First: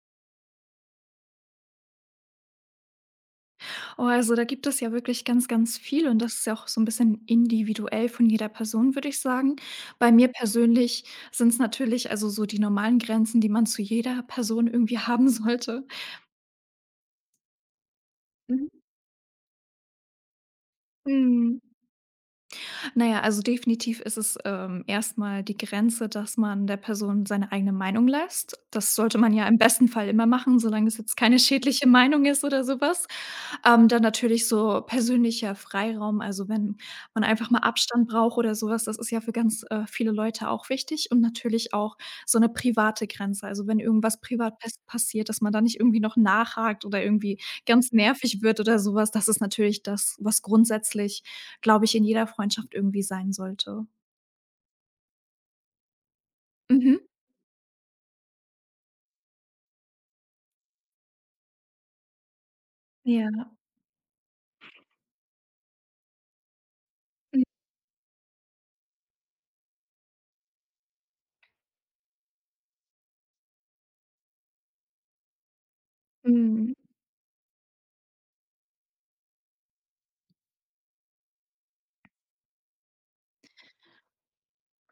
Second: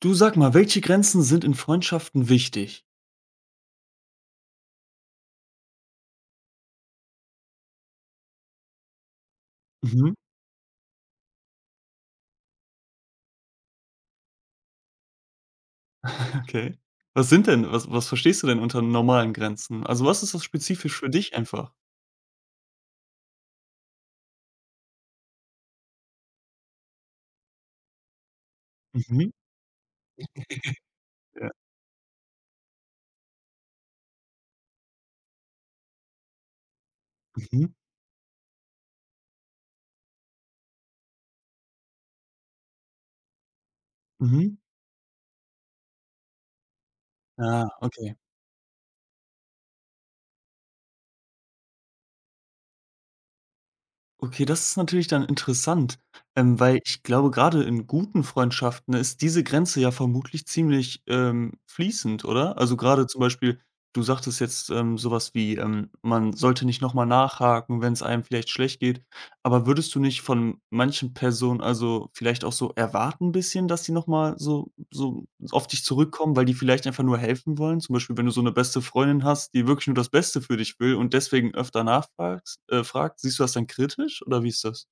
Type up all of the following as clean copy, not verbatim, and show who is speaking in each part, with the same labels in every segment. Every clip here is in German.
Speaker 1: Du sag mal, welche Grenzen sind in Freundschaften wichtig?
Speaker 2: Oh, also da gibt es ja wirklich ganz, ganz viel und das ist ja auch so ein bisschen individuell von jeder Person, würde ich sagen. Bei
Speaker 1: Mhm,
Speaker 2: mir persönlich sind es natürlich also so die normalen Grenzen, die man zu jeder Person irgendwie haben sollte.
Speaker 1: okay. Was verstehst du denn
Speaker 2: Mhm.
Speaker 1: unter normalen Grenzen? Also, was ist das spezifisch für dich
Speaker 2: Mhm.
Speaker 1: einfach?
Speaker 2: Na ja, also definitiv ist es, erst die Grenze, dass man der Person seine eigene Meinung lässt. Das sollte
Speaker 1: Mhm,
Speaker 2: man ja im besten Fall immer machen, solange es jetzt keine
Speaker 1: ja.
Speaker 2: schädliche Meinung ist oder sowas. Dann natürlich so persönlicher Freiraum, also wenn man einfach mal
Speaker 1: Mhm,
Speaker 2: Abstand braucht oder sowas, das ist ja für ganz, viele Leute auch wichtig und natürlich auch so eine private Grenze. Also, wenn irgendwas
Speaker 1: mhm.
Speaker 2: privat passiert, dass man da nicht irgendwie noch nachhakt oder irgendwie
Speaker 1: Ah,
Speaker 2: ganz
Speaker 1: okay.
Speaker 2: nervig wird oder sowas. Das ist natürlich das, was grundsätzlich, glaube ich, in jeder Freundschaft irgendwie sein sollte.
Speaker 1: Okay, das ist natürlich dann interessant, weil
Speaker 2: Mhm.
Speaker 1: ich glaube, grade in guten Freundschaften ist diese Grenze ja vermutlich ziemlich, fließend, oder? Also, grade zum
Speaker 2: Ja.
Speaker 1: Beispiel, du sagtest jetzt, so was wie, man sollte nicht noch mal nachhaken, wenn's einem vielleicht schlecht geht. Aber würdest du nicht von manchen Personen, also, vielleicht auch so erwarten bisschen, dass die noch mal so auf dich zurückkommen, weil die
Speaker 2: Mhm.
Speaker 1: vielleicht einfach nur helfen wollen? Zum Beispiel, wenn du so 'ne beste Freundin hast, die wirklich nur das Beste für dich will und deswegen öfter nachfragst fragt, siehst du das dann kritisch oder wie ist das?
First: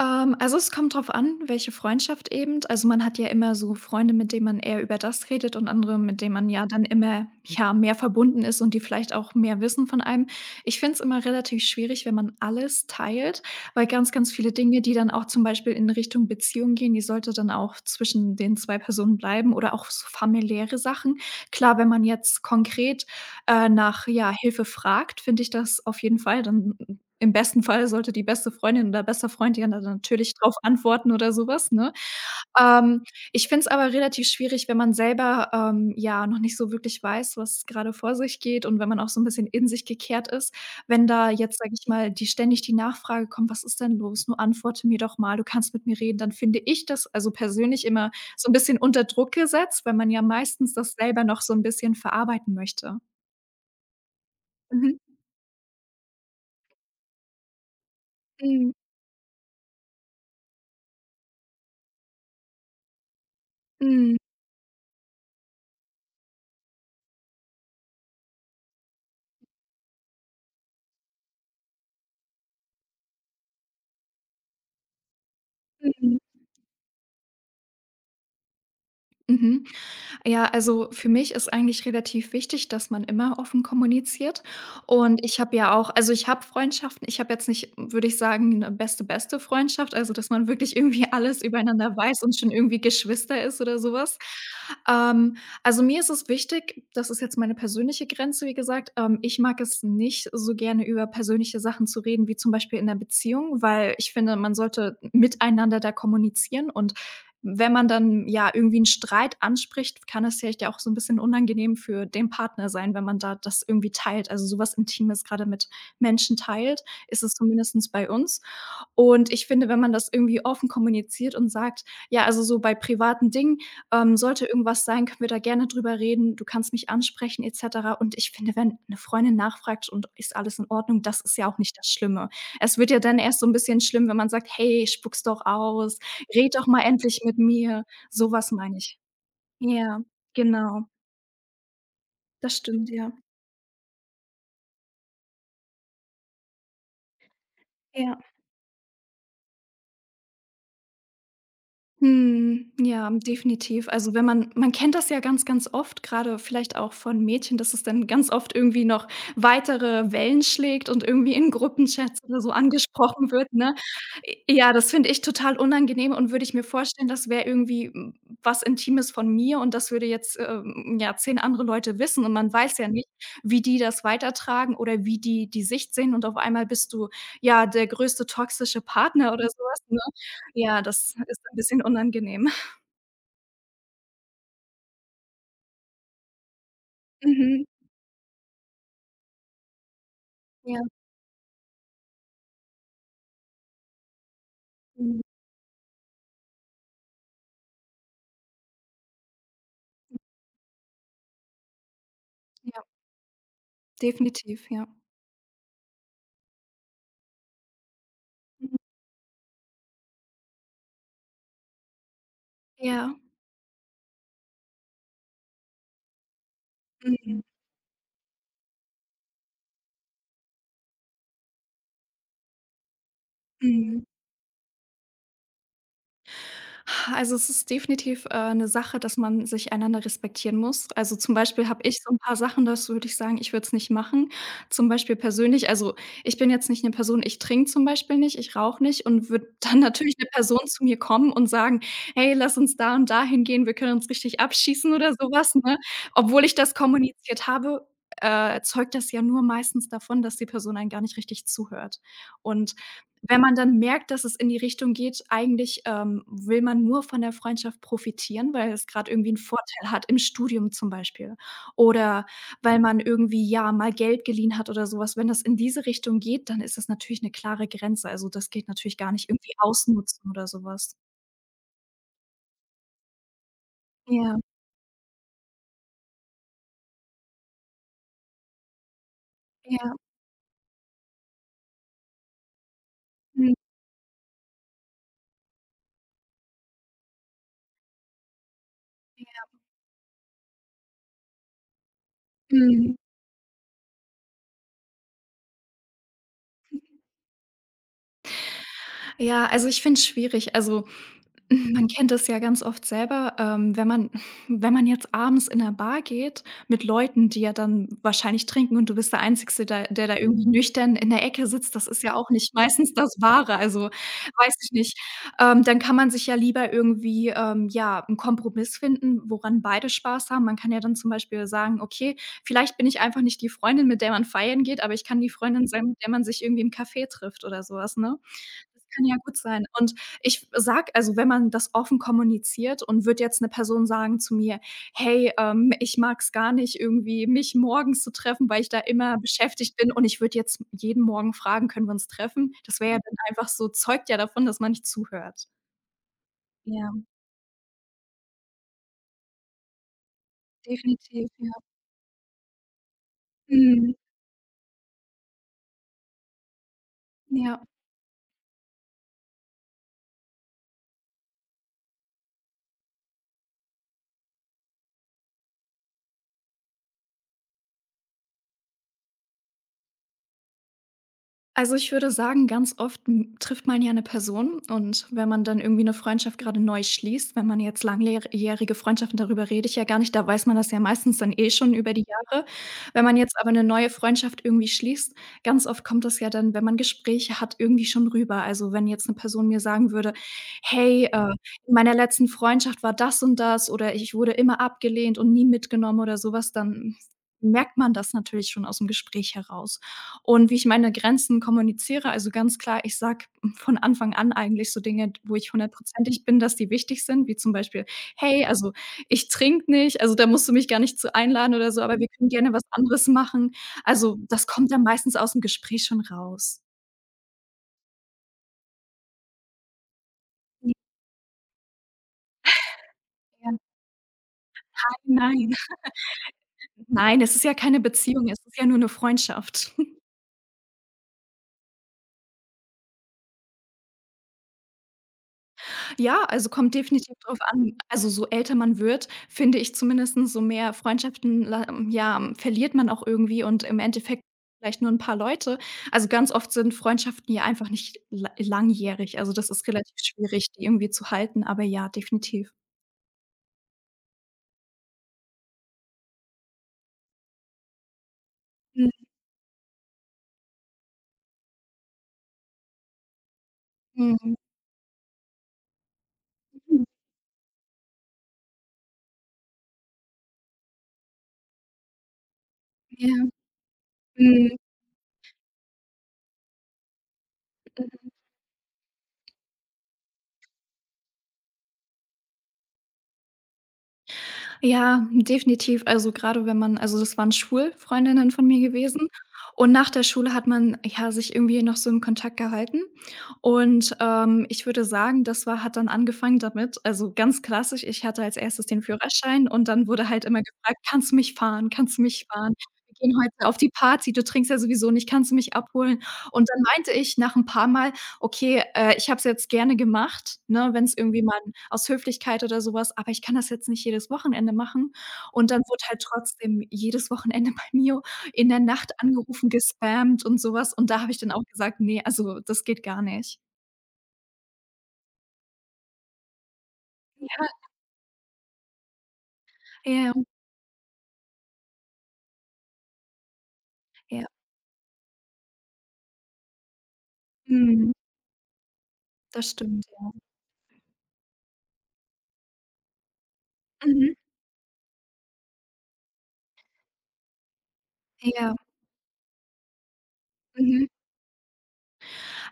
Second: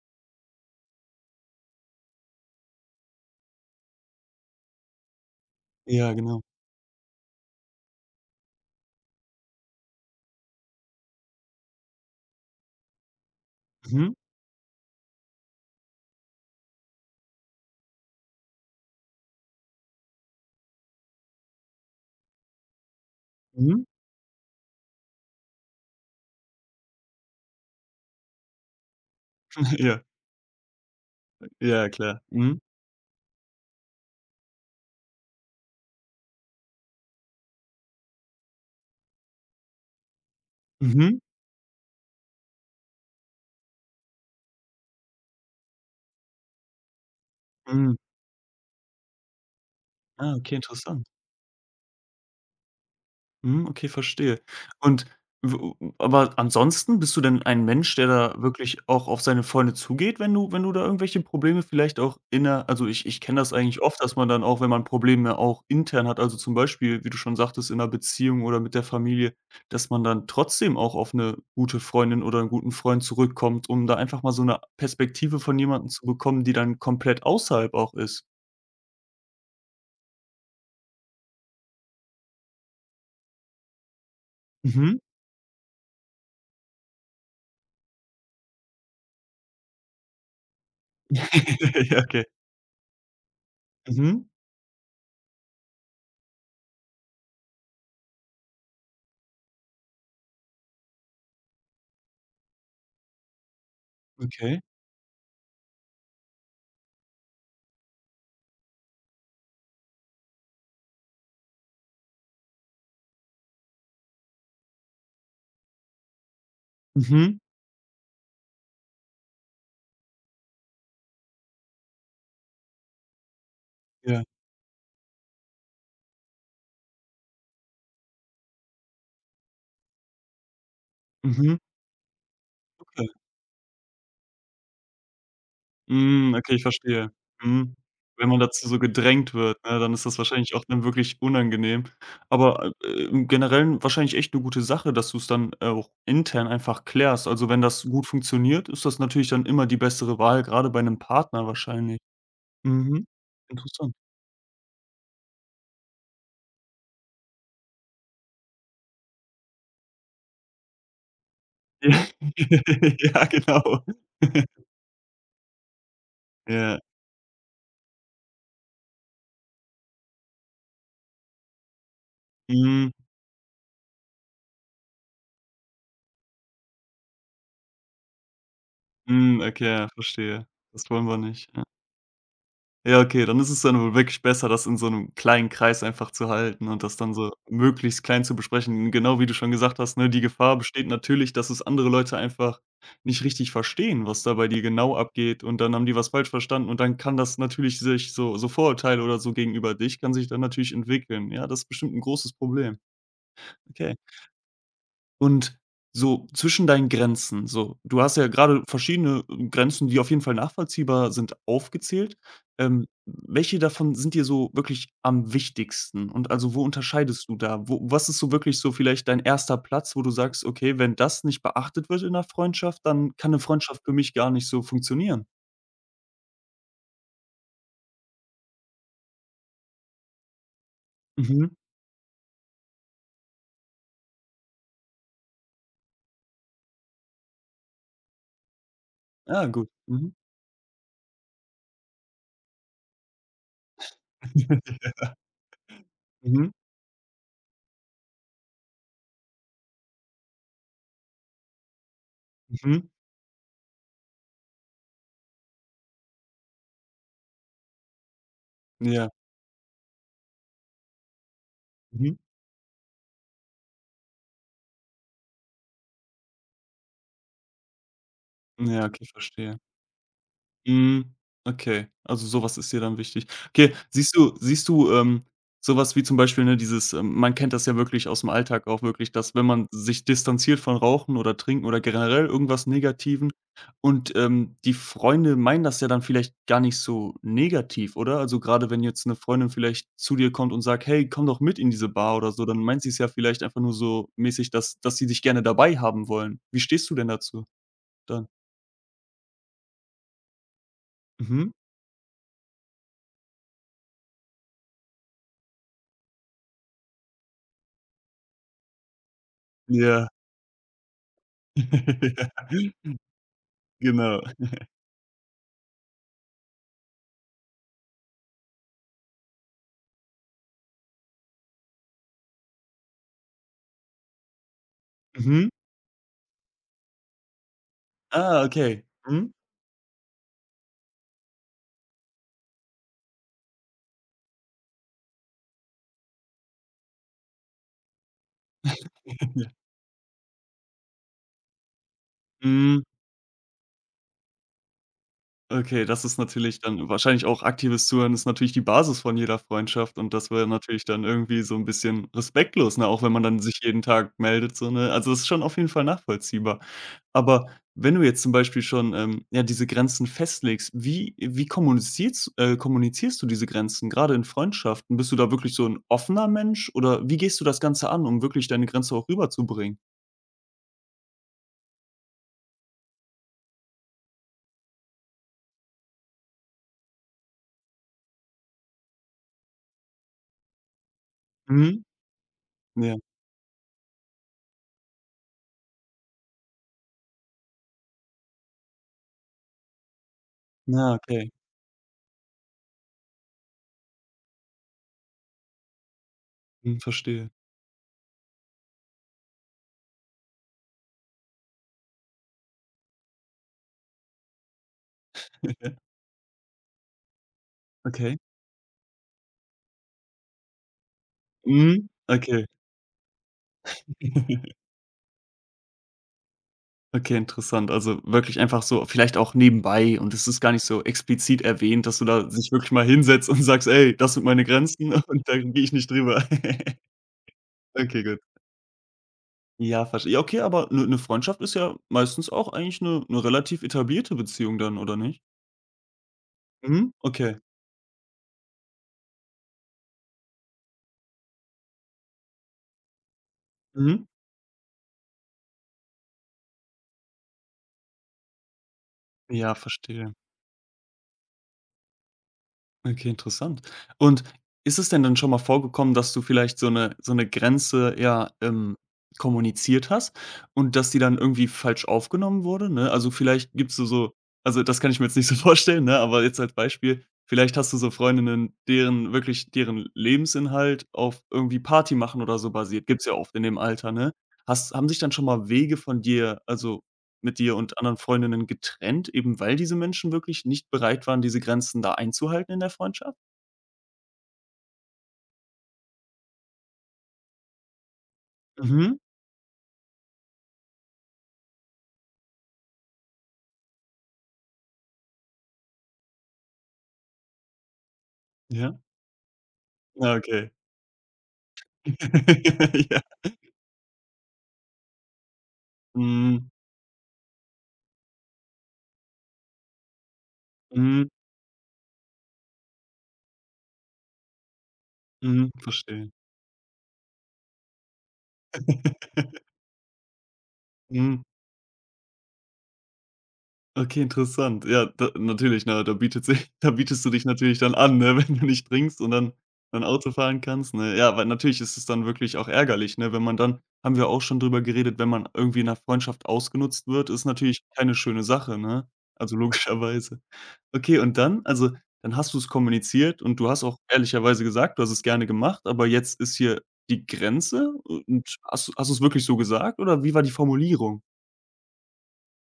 Speaker 2: Also, es kommt drauf an, welche Freundschaft eben. Also, man hat ja immer so Freunde, mit denen man eher über das redet und andere,
Speaker 1: Ja,
Speaker 2: mit denen
Speaker 1: genau.
Speaker 2: man ja dann immer, ja, mehr verbunden ist und die vielleicht auch mehr wissen von einem. Ich finde es immer relativ schwierig, wenn man alles teilt, weil
Speaker 1: Mhm.
Speaker 2: ganz, ganz viele Dinge, die dann auch zum Beispiel in Richtung Beziehung gehen, die sollte dann auch zwischen den 2 Personen bleiben oder auch so familiäre Sachen. Klar, wenn man jetzt konkret,
Speaker 1: Mhm.
Speaker 2: nach, ja, Hilfe fragt, finde ich das auf jeden Fall, dann im besten Fall sollte die beste Freundin oder bester Freund ja dann
Speaker 1: Ja.
Speaker 2: natürlich drauf antworten oder so was,
Speaker 1: Ja,
Speaker 2: ne?
Speaker 1: klar. Mhm.
Speaker 2: Ähm, Ich finde es aber relativ schwierig, wenn man selber, ja, noch nicht so wirklich weiß, was grade vor sich geht und wenn man auch so 'n bisschen in sich gekehrt ist, wenn
Speaker 1: Mhm.
Speaker 2: da jetzt, sage ich mal, die ständig die Nachfrage kommt: „Was ist denn los? Nur antworte mir doch mal, du kannst mit mir reden." Dann finde ich das also persönlich
Speaker 1: Mhm.
Speaker 2: immer so 'n bisschen unter Druck gesetzt, weil man ja
Speaker 1: Ah, okay,
Speaker 2: meistens das
Speaker 1: interessant.
Speaker 2: selber noch so 'n bisschen verarbeiten möchte.
Speaker 1: Mhm, okay, verstehe.
Speaker 2: Mhm.
Speaker 1: Und w aber ansonsten bist du denn ein Mensch, der da
Speaker 2: Mhm.
Speaker 1: wirklich auch auf seine Freunde zugeht, wenn du wenn du da irgendwelche Probleme vielleicht auch inner also, ich kenne das eigentlich oft, dass
Speaker 2: Mhm.
Speaker 1: man dann auch, wenn man Probleme auch intern hat, also, zum Beispiel, wie du schon sagtest, in 'ner Beziehung oder mit der Familie, dass man dann trotzdem auch auf eine gute Freundin oder einen guten Freund zurückkommt, um da einfach mal so eine Perspektive von jemandem zu
Speaker 2: Mhm.
Speaker 1: bekommen, die dann komplett außerhalb auch ist.
Speaker 2: Mhm. Ja, also für mich ist eigentlich relativ wichtig, dass man immer offen kommuniziert.
Speaker 1: Mhm.
Speaker 2: Und ich habe ja auch also, ich habe Freundschaften. Ich habe jetzt nicht, würde ich sagen, 'ne beste, beste Freundschaft, also, dass man wirklich irgendwie alles übereinander
Speaker 1: Ja,
Speaker 2: weiß
Speaker 1: okay.
Speaker 2: und schon irgendwie Geschwister ist oder sowas.
Speaker 1: Mhm.
Speaker 2: Ähm, also, mir ist es wichtig, das ist jetzt meine persönliche Grenze, wie gesagt, ich mag es nicht so gerne, über persönliche Sachen zu reden, wie zum Beispiel in der Beziehung, weil ich finde, man
Speaker 1: Okay.
Speaker 2: sollte miteinander da kommunizieren und wenn man dann, ja, irgendwie einen Streit anspricht, kann es vielleicht ja auch so ein bisschen unangenehm für den Partner sein, wenn man da das irgendwie teilt. Also, sowas Intimes gerade mit Menschen teilt, ist es
Speaker 1: Mhm.
Speaker 2: zumindest bei uns und ich finde, wenn man das irgendwie offen kommuniziert und sagt: „Ja, also, so bei privaten Dingen,
Speaker 1: Ja.
Speaker 2: sollte irgendwas sein, können wir da gerne drüber reden. Du kannst mich ansprechen et cetera." Und ich finde, wenn eine Freundin nachfragt und ist alles in Ordnung, das ist ja
Speaker 1: Mhm.
Speaker 2: auch nicht das Schlimme. Es wird ja dann erst so ein bisschen schlimm, wenn man sagt: „Hey, spuck's doch aus,
Speaker 1: Hm, okay,
Speaker 2: red
Speaker 1: ich
Speaker 2: doch mal
Speaker 1: verstehe.
Speaker 2: endlich mit
Speaker 1: Mhm.
Speaker 2: mir."
Speaker 1: Wenn
Speaker 2: So
Speaker 1: man
Speaker 2: was
Speaker 1: dazu so
Speaker 2: meine ich.
Speaker 1: gedrängt wird, ne, dann
Speaker 2: Ja,
Speaker 1: ist das wahrscheinlich auch dann
Speaker 2: genau.
Speaker 1: wirklich unangenehm.
Speaker 2: Das
Speaker 1: Aber,
Speaker 2: stimmt,
Speaker 1: äh,
Speaker 2: ja.
Speaker 1: im Generellen wahrscheinlich echt 'ne gute Sache, dass du's dann auch intern einfach klärst. Also, wenn das gut
Speaker 2: Ja.
Speaker 1: funktioniert, ist das natürlich dann immer die bessere Wahl, grade bei 'nem Partner wahrscheinlich.
Speaker 2: Mhm,
Speaker 1: Mhm.
Speaker 2: ja, definitiv.
Speaker 1: Interessant.
Speaker 2: Also, wenn man man kennt das ja ganz, ganz oft. Gerade vielleicht auch von Mädchen, dass es dann ganz oft irgendwie noch weitere Wellen schlägt und irgendwie in Gruppenchats
Speaker 1: Ja.
Speaker 2: oder so
Speaker 1: Ja,
Speaker 2: angesprochen wird, ne?
Speaker 1: genau.
Speaker 2: Ja, das finde ich total unangenehm und würde ich mir
Speaker 1: Ja.
Speaker 2: vorstellen, das wäre irgendwie was Intimes von mir und das würde jetzt, ja, 10 andere Leute wissen und man weiß ja
Speaker 1: Mhm.
Speaker 2: nicht, wie die das weitertragen oder wie die die Sicht sehen und auf einmal bist du, ja, der größte toxische Partner
Speaker 1: Mhm,
Speaker 2: oder
Speaker 1: okay,
Speaker 2: sowas,
Speaker 1: ja,
Speaker 2: ne?
Speaker 1: verstehe.
Speaker 2: Ja,
Speaker 1: Das wollen
Speaker 2: das
Speaker 1: wir
Speaker 2: ist
Speaker 1: nicht.
Speaker 2: ein bisschen unangenehm.
Speaker 1: Ja, okay, dann ist es dann wohl wirklich besser, das in so einem kleinen Kreis einfach zu halten und das dann so
Speaker 2: Mhm.
Speaker 1: möglichst klein zu besprechen. Genau wie du schon gesagt hast, ne, die Gefahr
Speaker 2: Ja,
Speaker 1: besteht natürlich, dass es andere Leute einfach nicht richtig verstehen, was da bei dir genau
Speaker 2: mhm.
Speaker 1: abgeht und dann haben die was falsch verstanden und dann kann das natürlich sich so Vorurteile oder so gegenüber dich kann sich dann natürlich entwickeln. Ja, das ist bestimmt ein großes Problem.
Speaker 2: Ja,
Speaker 1: Okay.
Speaker 2: definitiv, ja.
Speaker 1: Und so zwischen deinen Grenzen, so du hast ja gerade
Speaker 2: Mhm.
Speaker 1: verschiedene Grenzen, die auf jeden Fall nachvollziehbar sind, aufgezählt.
Speaker 2: Ja.
Speaker 1: Welche davon sind dir so wirklich am wichtigsten? Und also, wo unterscheidest du
Speaker 2: Mhm.
Speaker 1: da? Wo was ist so wirklich so vielleicht dein erster Platz, wo du sagst: „Okay, wenn das nicht beachtet wird in der Freundschaft, dann kann eine Freundschaft für
Speaker 2: Mhm.
Speaker 1: mich gar nicht so funktionieren?“
Speaker 2: Also, es ist definitiv, 'ne Sache, dass man sich einander respektieren muss. Also, zum
Speaker 1: Mhm.
Speaker 2: Beispiel habe ich so ein paar Sachen, das würde ich sagen, ich würde es nicht machen. Zum Beispiel persönlich also, ich bin jetzt nicht eine Person, ich trinke zum Beispiel nicht, ich rauche nicht und
Speaker 1: Ah,
Speaker 2: würde
Speaker 1: gut.
Speaker 2: dann
Speaker 1: Mhm.
Speaker 2: natürlich eine Person zu mir kommen und sagen: „Hey, lass uns da und da hingehen, wir können uns richtig abschießen" oder sowas, ne? Obwohl
Speaker 1: Mhm.
Speaker 2: ich das kommuniziert habe, zeugt das ja nur meistens davon, dass die Person einem gar nicht richtig zuhört. Und
Speaker 1: Mhm.
Speaker 2: wenn man dann merkt, dass es in die Richtung geht, eigentlich, will man nur von der Freundschaft profitieren, weil es
Speaker 1: Ja.
Speaker 2: gerade irgendwie 'n Vorteil hat im Studium zum Beispiel
Speaker 1: Mhm.
Speaker 2: oder weil man irgendwie, ja, mal Geld geliehen hat oder so was. Wenn das in diese Richtung geht, dann ist das natürlich 'ne klare Grenze. Also, das geht
Speaker 1: Ja,
Speaker 2: natürlich
Speaker 1: okay,
Speaker 2: gar nicht irgendwie
Speaker 1: verstehe.
Speaker 2: ausnutzen oder so was.
Speaker 1: Mhm. Okay, also sowas ist dir dann wichtig. Okay,
Speaker 2: Ja,
Speaker 1: siehst du, so wie zum Beispiel, ne, dieses man kennt das ja wirklich aus dem Alltag auch wirklich, dass wenn man
Speaker 2: ja,
Speaker 1: sich distanziert von Rauchen oder Trinken oder generell irgendwas Negativen
Speaker 2: mhm,
Speaker 1: und, die Freunde meinen das ja dann vielleicht gar nicht so negativ, oder? Also, gerade wenn jetzt eine
Speaker 2: ja,
Speaker 1: Freundin vielleicht zu dir kommt und sagt: „Hey, komm doch mit in diese Bar“ oder so, dann meint sie
Speaker 2: mhm.
Speaker 1: es ja vielleicht einfach nur so mäßig, dass sie dich gerne dabei haben wollen. Wie stehst du denn dazu dann?
Speaker 2: Ja, also, ich finde es schwierig. Also,
Speaker 1: Mhm.
Speaker 2: man kennt es ja ganz oft selber, wenn man wenn man jetzt abends in der Bar geht mit Leuten, die ja dann wahrscheinlich trinken und du bist der Einzige, da der
Speaker 1: Ja.
Speaker 2: da irgendwie nüchtern in der Ecke
Speaker 1: Ja.
Speaker 2: sitzt, das ist ja auch nicht meistens das Wahre, also,
Speaker 1: Genau.
Speaker 2: weiß ich nicht. Dann kann man sich ja lieber irgendwie, ja, einen Kompromiss finden, woran beide Spaß haben. Man kann ja dann zum Beispiel sagen: „Okay, vielleicht bin ich einfach nicht die Freundin, mit der man feiern geht, aber ich kann die
Speaker 1: Mhm.
Speaker 2: Freundin sein, mit der man sich irgendwie im Café trifft" oder sowas, ne?
Speaker 1: Ah,
Speaker 2: Das
Speaker 1: okay.
Speaker 2: kann ja
Speaker 1: Mhm.
Speaker 2: gut sein. Und ich sag also, wenn man das offen kommuniziert und wird jetzt eine Person sagen zu mir: „Hey, ich mag es gar nicht irgendwie, mich morgens zu treffen, weil ich da immer beschäftigt bin" und ich würde jetzt jeden Morgen fragen: „Können wir uns treffen?"
Speaker 1: Hm,
Speaker 2: Das wäre ja dann einfach so zeugt ja davon, dass man nicht zuhört.
Speaker 1: okay, das ist natürlich dann
Speaker 2: Ja,
Speaker 1: wahrscheinlich auch aktives Zuhören ist natürlich die Basis von jeder Freundschaft und das wäre natürlich dann
Speaker 2: definitiv,
Speaker 1: irgendwie
Speaker 2: ja.
Speaker 1: so ein bisschen respektlos, ne, auch wenn man dann sich jeden
Speaker 2: Mhm.
Speaker 1: Tag meldet, so, ne? Also, das ist schon auf jeden Fall nachvollziehbar. Aber
Speaker 2: Ja.
Speaker 1: wenn du jetzt zum Beispiel schon, ja, diese Grenzen festlegst, wie kommunizierst du diese Grenzen, gerade in Freundschaften? Bist du da wirklich so ein offener Mensch oder wie gehst du das Ganze an, um wirklich deine Grenze auch rüberzubringen?
Speaker 2: Also, ich würde sagen, ganz oft trifft man ja eine Person und wenn man dann irgendwie eine Freundschaft gerade neu schließt, wenn man jetzt langjährige Freundschaften darüber rede ich ja gar nicht, da weiß man das ja meistens dann eh schon
Speaker 1: Mhm.
Speaker 2: über die Jahre.
Speaker 1: Ja.
Speaker 2: Wenn man jetzt aber eine neue Freundschaft irgendwie schließt, ganz oft kommt das ja dann, wenn man Gespräche hat, irgendwie schon rüber. Also, wenn jetzt eine Person mir sagen würde:
Speaker 1: Na,
Speaker 2: „Hey,
Speaker 1: okay.
Speaker 2: in meiner letzten Freundschaft war das und das" oder „ich wurde immer abgelehnt und nie mitgenommen" oder sowas,
Speaker 1: Mhm,
Speaker 2: dann
Speaker 1: verstehe.
Speaker 2: merkt man das natürlich schon aus dem Gespräch heraus und wie ich meine Grenzen kommuniziere. Also, ganz klar, ich sage von Anfang an eigentlich so Dinge, wo ich hundertprozentig bin, dass die wichtig sind, wie zum Beispiel:
Speaker 1: Okay.
Speaker 2: „Hey, also, ich trinke nicht, also, da musst du mich gar nicht zu einladen oder so,
Speaker 1: Mhm,
Speaker 2: aber wir können
Speaker 1: okay.
Speaker 2: gerne was anderes machen." Also, das kommt dann meistens aus dem Gespräch schon raus.
Speaker 1: Okay, interessant. Also, wirklich einfach so vielleicht auch nebenbei und es ist gar nicht so explizit erwähnt, dass du da sich wirklich mal hinsetzt und
Speaker 2: Ja,
Speaker 1: sagst: „Ey, das sind meine Grenzen und da
Speaker 2: nein,
Speaker 1: gehe
Speaker 2: nein.
Speaker 1: ich nicht drüber.“
Speaker 2: Nein, es ist ja keine
Speaker 1: Okay, gut.
Speaker 2: Beziehung, es ist ja nur eine Freundschaft.
Speaker 1: Ja, verstehe. Ja, okay, aber eine Freundschaft ist ja meistens auch eigentlich eine 'ne relativ etablierte Beziehung dann, oder nicht?
Speaker 2: Ja, also kommt
Speaker 1: Mhm,
Speaker 2: definitiv drauf
Speaker 1: okay.
Speaker 2: an. Also, so älter man wird, finde ich zumindest, so mehr Freundschaften, la ja, verliert man auch irgendwie und im
Speaker 1: Mhm.
Speaker 2: Endeffekt vielleicht nur ein paar Leute. Also, ganz oft sind Freundschaften ja einfach nicht la langjährig. Also, das
Speaker 1: Ja,
Speaker 2: ist relativ
Speaker 1: verstehe.
Speaker 2: schwierig, die irgendwie zu halten, aber ja, definitiv.
Speaker 1: Okay, interessant. Und ist es denn dann schon mal vorgekommen, dass du vielleicht so eine Grenze, ja,
Speaker 2: Mhm,
Speaker 1: kommuniziert hast und dass die dann irgendwie falsch aufgenommen wurde, ne? Also, vielleicht gibst du so
Speaker 2: mhm,
Speaker 1: also, das kann ich mir jetzt nicht so vorstellen, ne, aber jetzt als Beispiel, vielleicht hast du so Freundinnen, deren wirklich deren Lebensinhalt auf irgendwie Party machen oder so basiert. Gibt's ja
Speaker 2: ja,
Speaker 1: oft in dem Alter, ne?
Speaker 2: mhm.
Speaker 1: Hast haben sich dann schon mal Wege von dir also mit dir und anderen Freundinnen getrennt, eben weil diese Menschen wirklich nicht bereit waren, diese Grenzen da einzuhalten in der Freundschaft?
Speaker 2: Ja, definitiv. Also, gerade wenn man also, das waren Schulfreundinnen von mir
Speaker 1: Mhm.
Speaker 2: gewesen und nach der Schule hat man, ja, sich irgendwie noch so im Kontakt gehalten und, ich würde sagen, das war hat dann angefangen damit also, ganz klassisch, ich hatte als Erstes
Speaker 1: Ja.
Speaker 2: den Führerschein und dann wurde
Speaker 1: Ah,
Speaker 2: halt immer
Speaker 1: okay.
Speaker 2: gefragt: „Kannst du mich fahren? Kannst du mich fahren? Wir
Speaker 1: Ja.
Speaker 2: gehen heute auf die Party, du trinkst ja sowieso nicht, kannst du mich abholen?"
Speaker 1: Mhm.
Speaker 2: Und dann meinte ich nach ein paar Mal: „Okay, ich habe es jetzt gerne gemacht, ne, wenn es
Speaker 1: Mhm.
Speaker 2: irgendwie mal" aus Höflichkeit oder sowas, aber ich kann das jetzt nicht jedes Wochenende machen.
Speaker 1: Mhm.
Speaker 2: Und dann wurde halt
Speaker 1: Verstehe.
Speaker 2: trotzdem jedes Wochenende bei mir in der Nacht angerufen, gespammt und sowas. Und da habe ich
Speaker 1: Mhm.
Speaker 2: dann auch gesagt: „Ne, also das geht gar nicht."
Speaker 1: Okay, interessant. Na, da bietet sich da bietest du dich natürlich
Speaker 2: Ja,
Speaker 1: dann an, ne, wenn du nicht trinkst und dann Auto
Speaker 2: ja,
Speaker 1: fahren kannst, ne? Ja, weil natürlich ist es dann wirklich auch ärgerlich, ne, wenn man dann haben wir auch
Speaker 2: ja.
Speaker 1: schon drüber geredet, wenn man irgendwie in 'ner Freundschaft ausgenutzt wird, ist natürlich
Speaker 2: Mhm.
Speaker 1: keine schöne Sache, ne? Also
Speaker 2: Das stimmt, ja.
Speaker 1: logischerweise. Okay, und dann? Also, dann hast du's kommuniziert und du hast auch
Speaker 2: Mhm.
Speaker 1: ehrlicherweise gesagt, du hast es gerne gemacht, aber jetzt ist hier die Grenze und
Speaker 2: Ja.
Speaker 1: hast du's wirklich so gesagt oder wie war die
Speaker 2: Mhm.
Speaker 1: Formulierung?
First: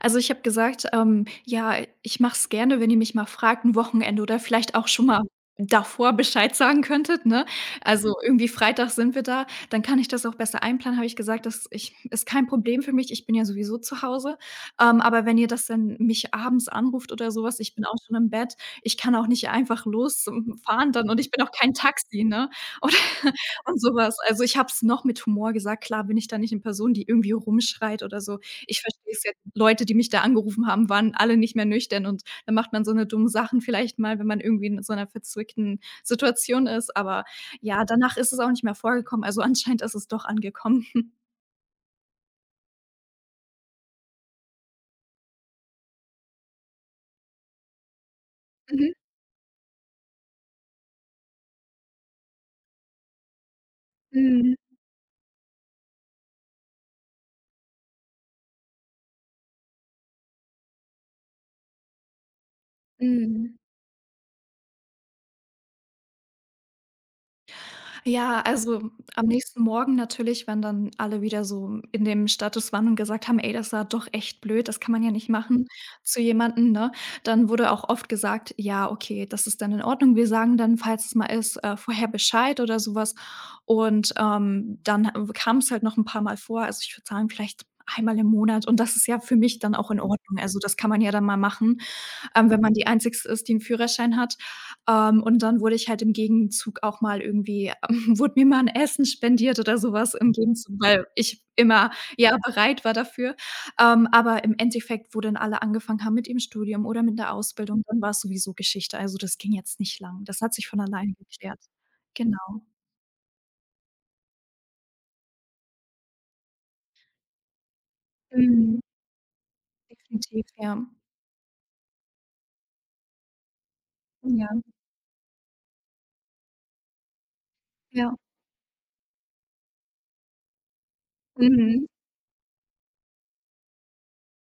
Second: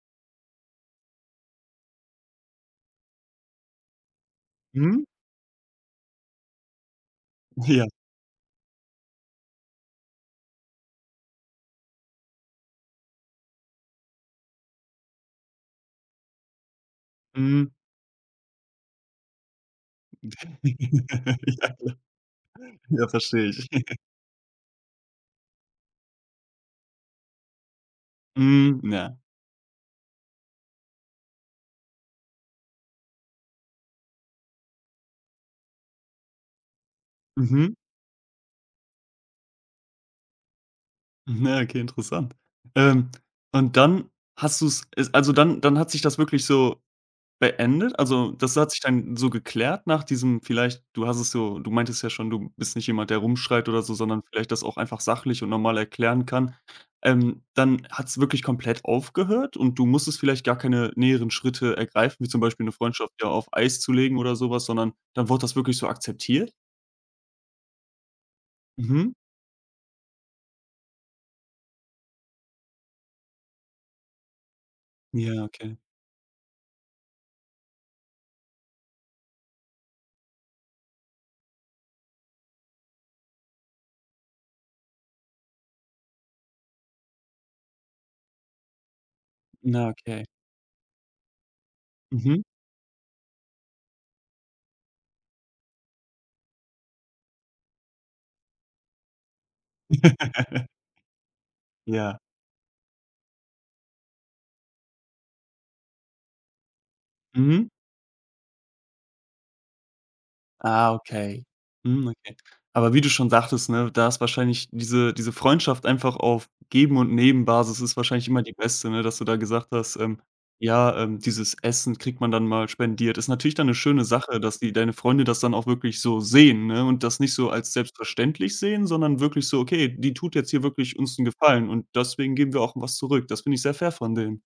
Speaker 2: Also, ich habe gesagt, ja, ich mache es gerne, wenn ihr mich mal fragt, ein Wochenende oder vielleicht auch
Speaker 1: Mhm.
Speaker 2: schon mal davor Bescheid sagen könntet, ne?
Speaker 1: Ja.
Speaker 2: Also, irgendwie Freitag sind wir da, dann kann ich das auch besser einplanen, habe ich gesagt, dass ich ist kein Problem für mich, ich bin ja sowieso zu Hause. Aber wenn ihr das dann mich abends anruft oder sowas,
Speaker 1: Mhm.
Speaker 2: ich bin auch schon im Bett, ich kann auch nicht einfach losfahren dann und ich bin auch kein Taxi, ne? Oder
Speaker 1: Ja, ja, verstehe ich.
Speaker 2: und sowas. Also, ich habe es noch mit Humor gesagt, klar bin ich da nicht eine Person, die irgendwie rumschreit oder so.
Speaker 1: Mhm,
Speaker 2: Ich verstehe
Speaker 1: ja.
Speaker 2: es jetzt. Leute, die mich da angerufen haben, waren alle nicht mehr nüchtern, und dann macht man so 'ne dumme Sachen vielleicht mal, wenn man irgendwie in so 'ner verzwickten Situation ist, aber
Speaker 1: Mhm.
Speaker 2: ja, danach ist es auch nicht mehr vorgekommen. Also, anscheinend ist es doch angekommen.
Speaker 1: Na, okay, interessant. Ähm, und dann hast du's es also, dann hat sich das wirklich so beendet? Also, das hat sich
Speaker 2: Mhm.
Speaker 1: dann so geklärt nach diesem vielleicht du hast es so du meintest ja schon, du bist nicht jemand, der rumschreit oder so, sondern vielleicht
Speaker 2: Mhm.
Speaker 1: das auch einfach sachlich und normal erklären kann. Dann hat's wirklich komplett aufgehört und du musstest vielleicht gar keine näheren Schritte ergreifen, wie zum Beispiel 'ne Freundschaft ja auf
Speaker 2: Mhm.
Speaker 1: Eis zu legen oder so was, sondern dann wurde das wirklich so akzeptiert?
Speaker 2: Ja, also
Speaker 1: Mhm.
Speaker 2: am nächsten Morgen natürlich, wenn dann alle wieder so in dem Status waren und gesagt haben: „Ey, das war doch echt blöd, das kann man ja nicht
Speaker 1: Ja,
Speaker 2: machen“,
Speaker 1: okay.
Speaker 2: zu jemandem, ne? Dann wurde auch oft gesagt: „Ja, okay, das ist dann in Ordnung. Wir sagen dann, falls es mal ist, vorher Bescheid“ oder sowas. Und, dann kam es halt noch ein paar Mal vor. Also, ich würde sagen, vielleicht einmal im Monat, und das ist ja für mich dann
Speaker 1: Na,
Speaker 2: auch in
Speaker 1: okay.
Speaker 2: Ordnung. Also, das kann man ja dann mal machen,
Speaker 1: Mhm.
Speaker 2: wenn man die Einzigste ist, die 'n Führerschein hat. Und dann wurde ich halt im Gegenzug auch mal irgendwie wurde mir mal 'n Essen spendiert oder so was im Gegenzug, weil ich immer,
Speaker 1: Ja.
Speaker 2: ja, bereit war dafür. Aber im Endeffekt, wo dann alle angefangen haben mit ihrem Studium oder mit der
Speaker 1: Mhm.
Speaker 2: Ausbildung, dann war's sowieso Geschichte. Also, das ging jetzt nicht lang. Das hat sich von
Speaker 1: Ah,
Speaker 2: alleine
Speaker 1: okay.
Speaker 2: geklärt.
Speaker 1: Mhm, okay.
Speaker 2: Genau.
Speaker 1: Aber wie du schon sagtest, ne, da ist wahrscheinlich diese Freundschaft einfach auf Geben und Nehmen Basis ist wahrscheinlich immer die
Speaker 2: Mhm.
Speaker 1: beste, ne, dass du da gesagt hast,
Speaker 2: Definitiv, ja.
Speaker 1: ja, dieses Essen kriegt man dann mal spendiert. Ist natürlich dann eine schöne Sache,
Speaker 2: Ja,
Speaker 1: dass die deine Freunde das dann auch wirklich so sehen, ne, und das nicht so als
Speaker 2: ja.
Speaker 1: selbstverständlich sehen, sondern wirklich so: „Okay, die tut jetzt hier wirklich uns einen Gefallen und
Speaker 2: Mhm.
Speaker 1: deswegen geben wir auch was zurück.“ Das finde ich sehr fair von denen.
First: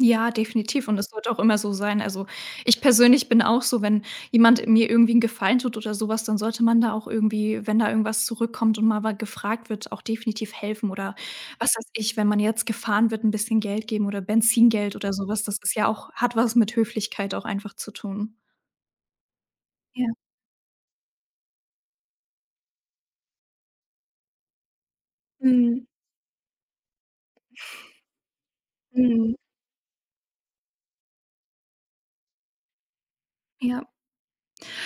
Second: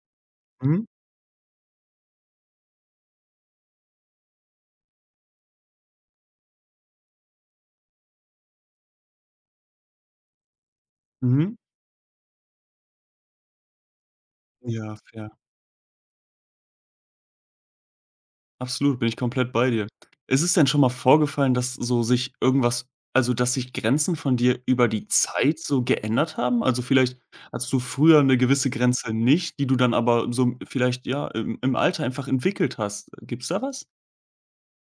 Speaker 2: Ja,
Speaker 1: Mhm.
Speaker 2: definitiv, und es sollte auch immer so sein. Also, ich persönlich bin auch so, wenn jemand mir irgendwie einen Gefallen tut oder sowas, dann sollte man da auch irgendwie, wenn da irgendwas zurückkommt und mal wa gefragt wird, auch definitiv helfen oder
Speaker 1: Mhm.
Speaker 2: was weiß ich, wenn man jetzt gefahren wird, ein bisschen Geld geben oder Benzingeld
Speaker 1: Ja,
Speaker 2: oder
Speaker 1: fair.
Speaker 2: sowas. Das ist ja auch hat was mit Höflichkeit auch einfach zu tun.
Speaker 1: Absolut, bin ich komplett bei dir.
Speaker 2: Ja.
Speaker 1: Ist es denn schon mal vorgefallen, dass so sich irgendwas also, dass sich Grenzen von dir über die Zeit so
Speaker 2: Mhm.
Speaker 1: geändert haben? Also, vielleicht hattest du früher eine gewisse Grenze
Speaker 2: Mhm.
Speaker 1: nicht, die du dann aber so vielleicht, ja, im Alter einfach entwickelt hast. Gibt's da
Speaker 2: Ja.
Speaker 1: was?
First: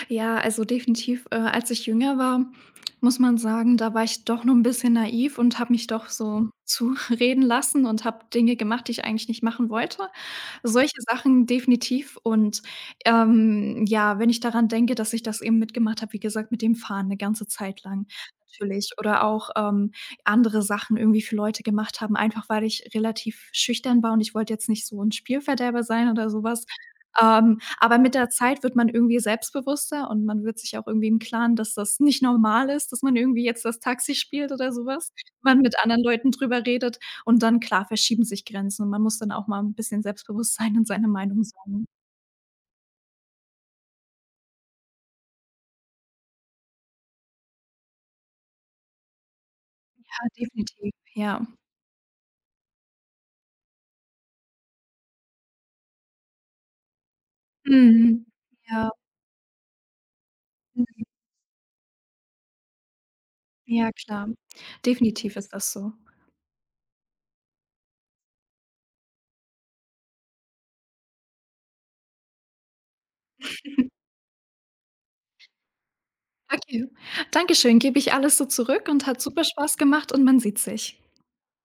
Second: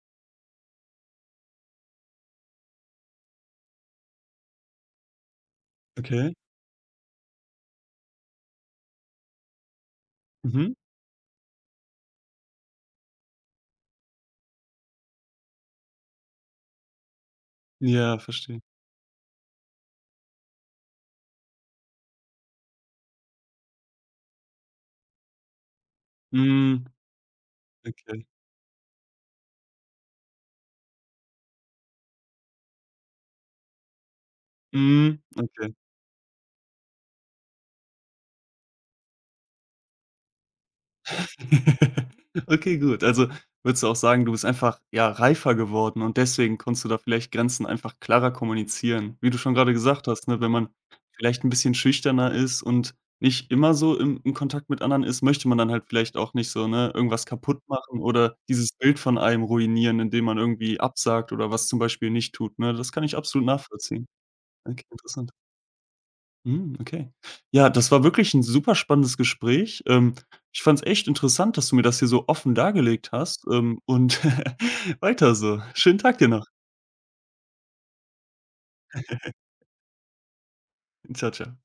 Speaker 2: Ja, also definitiv, als ich jünger war, muss man sagen, da war ich doch noch ein bisschen naiv und habe mich doch
Speaker 1: Okay.
Speaker 2: so zureden lassen und habe Dinge gemacht, die ich eigentlich nicht machen wollte.
Speaker 1: Mhm.
Speaker 2: Solche Sachen definitiv und, ja, wenn ich daran denke, dass ich das eben mitgemacht habe, wie gesagt, mit dem Fahren eine ganze Zeit lang
Speaker 1: Ja, verstehe.
Speaker 2: natürlich oder auch, andere Sachen irgendwie für Leute gemacht haben, einfach weil ich relativ schüchtern war und ich wollte jetzt nicht so ein Spielverderber sein oder sowas.
Speaker 1: Mhm.
Speaker 2: Ähm, aber mit
Speaker 1: Okay.
Speaker 2: der Zeit wird man irgendwie selbstbewusster und man wird sich auch irgendwie im Klaren, dass das nicht normal ist, dass man irgendwie jetzt das Taxi spielt oder sowas,
Speaker 1: Mhm.
Speaker 2: man
Speaker 1: Okay.
Speaker 2: mit anderen Leuten drüber redet, und dann klar, verschieben sich Grenzen und man muss dann auch mal 'n bisschen selbstbewusst sein und seine Meinung sagen.
Speaker 1: Okay, gut. Also, würdest du auch sagen, du bist einfach, ja, reifer geworden und deswegen konntest du da vielleicht Grenzen einfach klarer kommunizieren. Wie du schon gerade gesagt hast,
Speaker 2: Ja,
Speaker 1: ne, wenn man
Speaker 2: definitiv,
Speaker 1: vielleicht
Speaker 2: ja.
Speaker 1: ein bisschen schüchterner ist und nicht immer so im Kontakt mit anderen ist, möchte man dann halt vielleicht auch nicht so, ne, irgendwas kaputt machen
Speaker 2: Mhm.
Speaker 1: oder dieses
Speaker 2: Ja,
Speaker 1: Bild von einem ruinieren, indem man irgendwie
Speaker 2: mhm.
Speaker 1: absagt oder was zum Beispiel nicht tut, ne? Das kann ich absolut
Speaker 2: Ja,
Speaker 1: nachvollziehen.
Speaker 2: klar.
Speaker 1: Okay, interessant.
Speaker 2: Definitiv ist das so.
Speaker 1: Mhm, okay. Ja, das war wirklich ein super spannendes Gespräch. Ich fand es echt interessant, dass du mir das hier so offen dargelegt hast, und weiter so. Schönen Tag dir noch.
Speaker 2: Okay. Dankeschön, gebe ich alles so zurück und hat super Spaß gemacht und man sieht sich.
Speaker 1: Ciao ciao.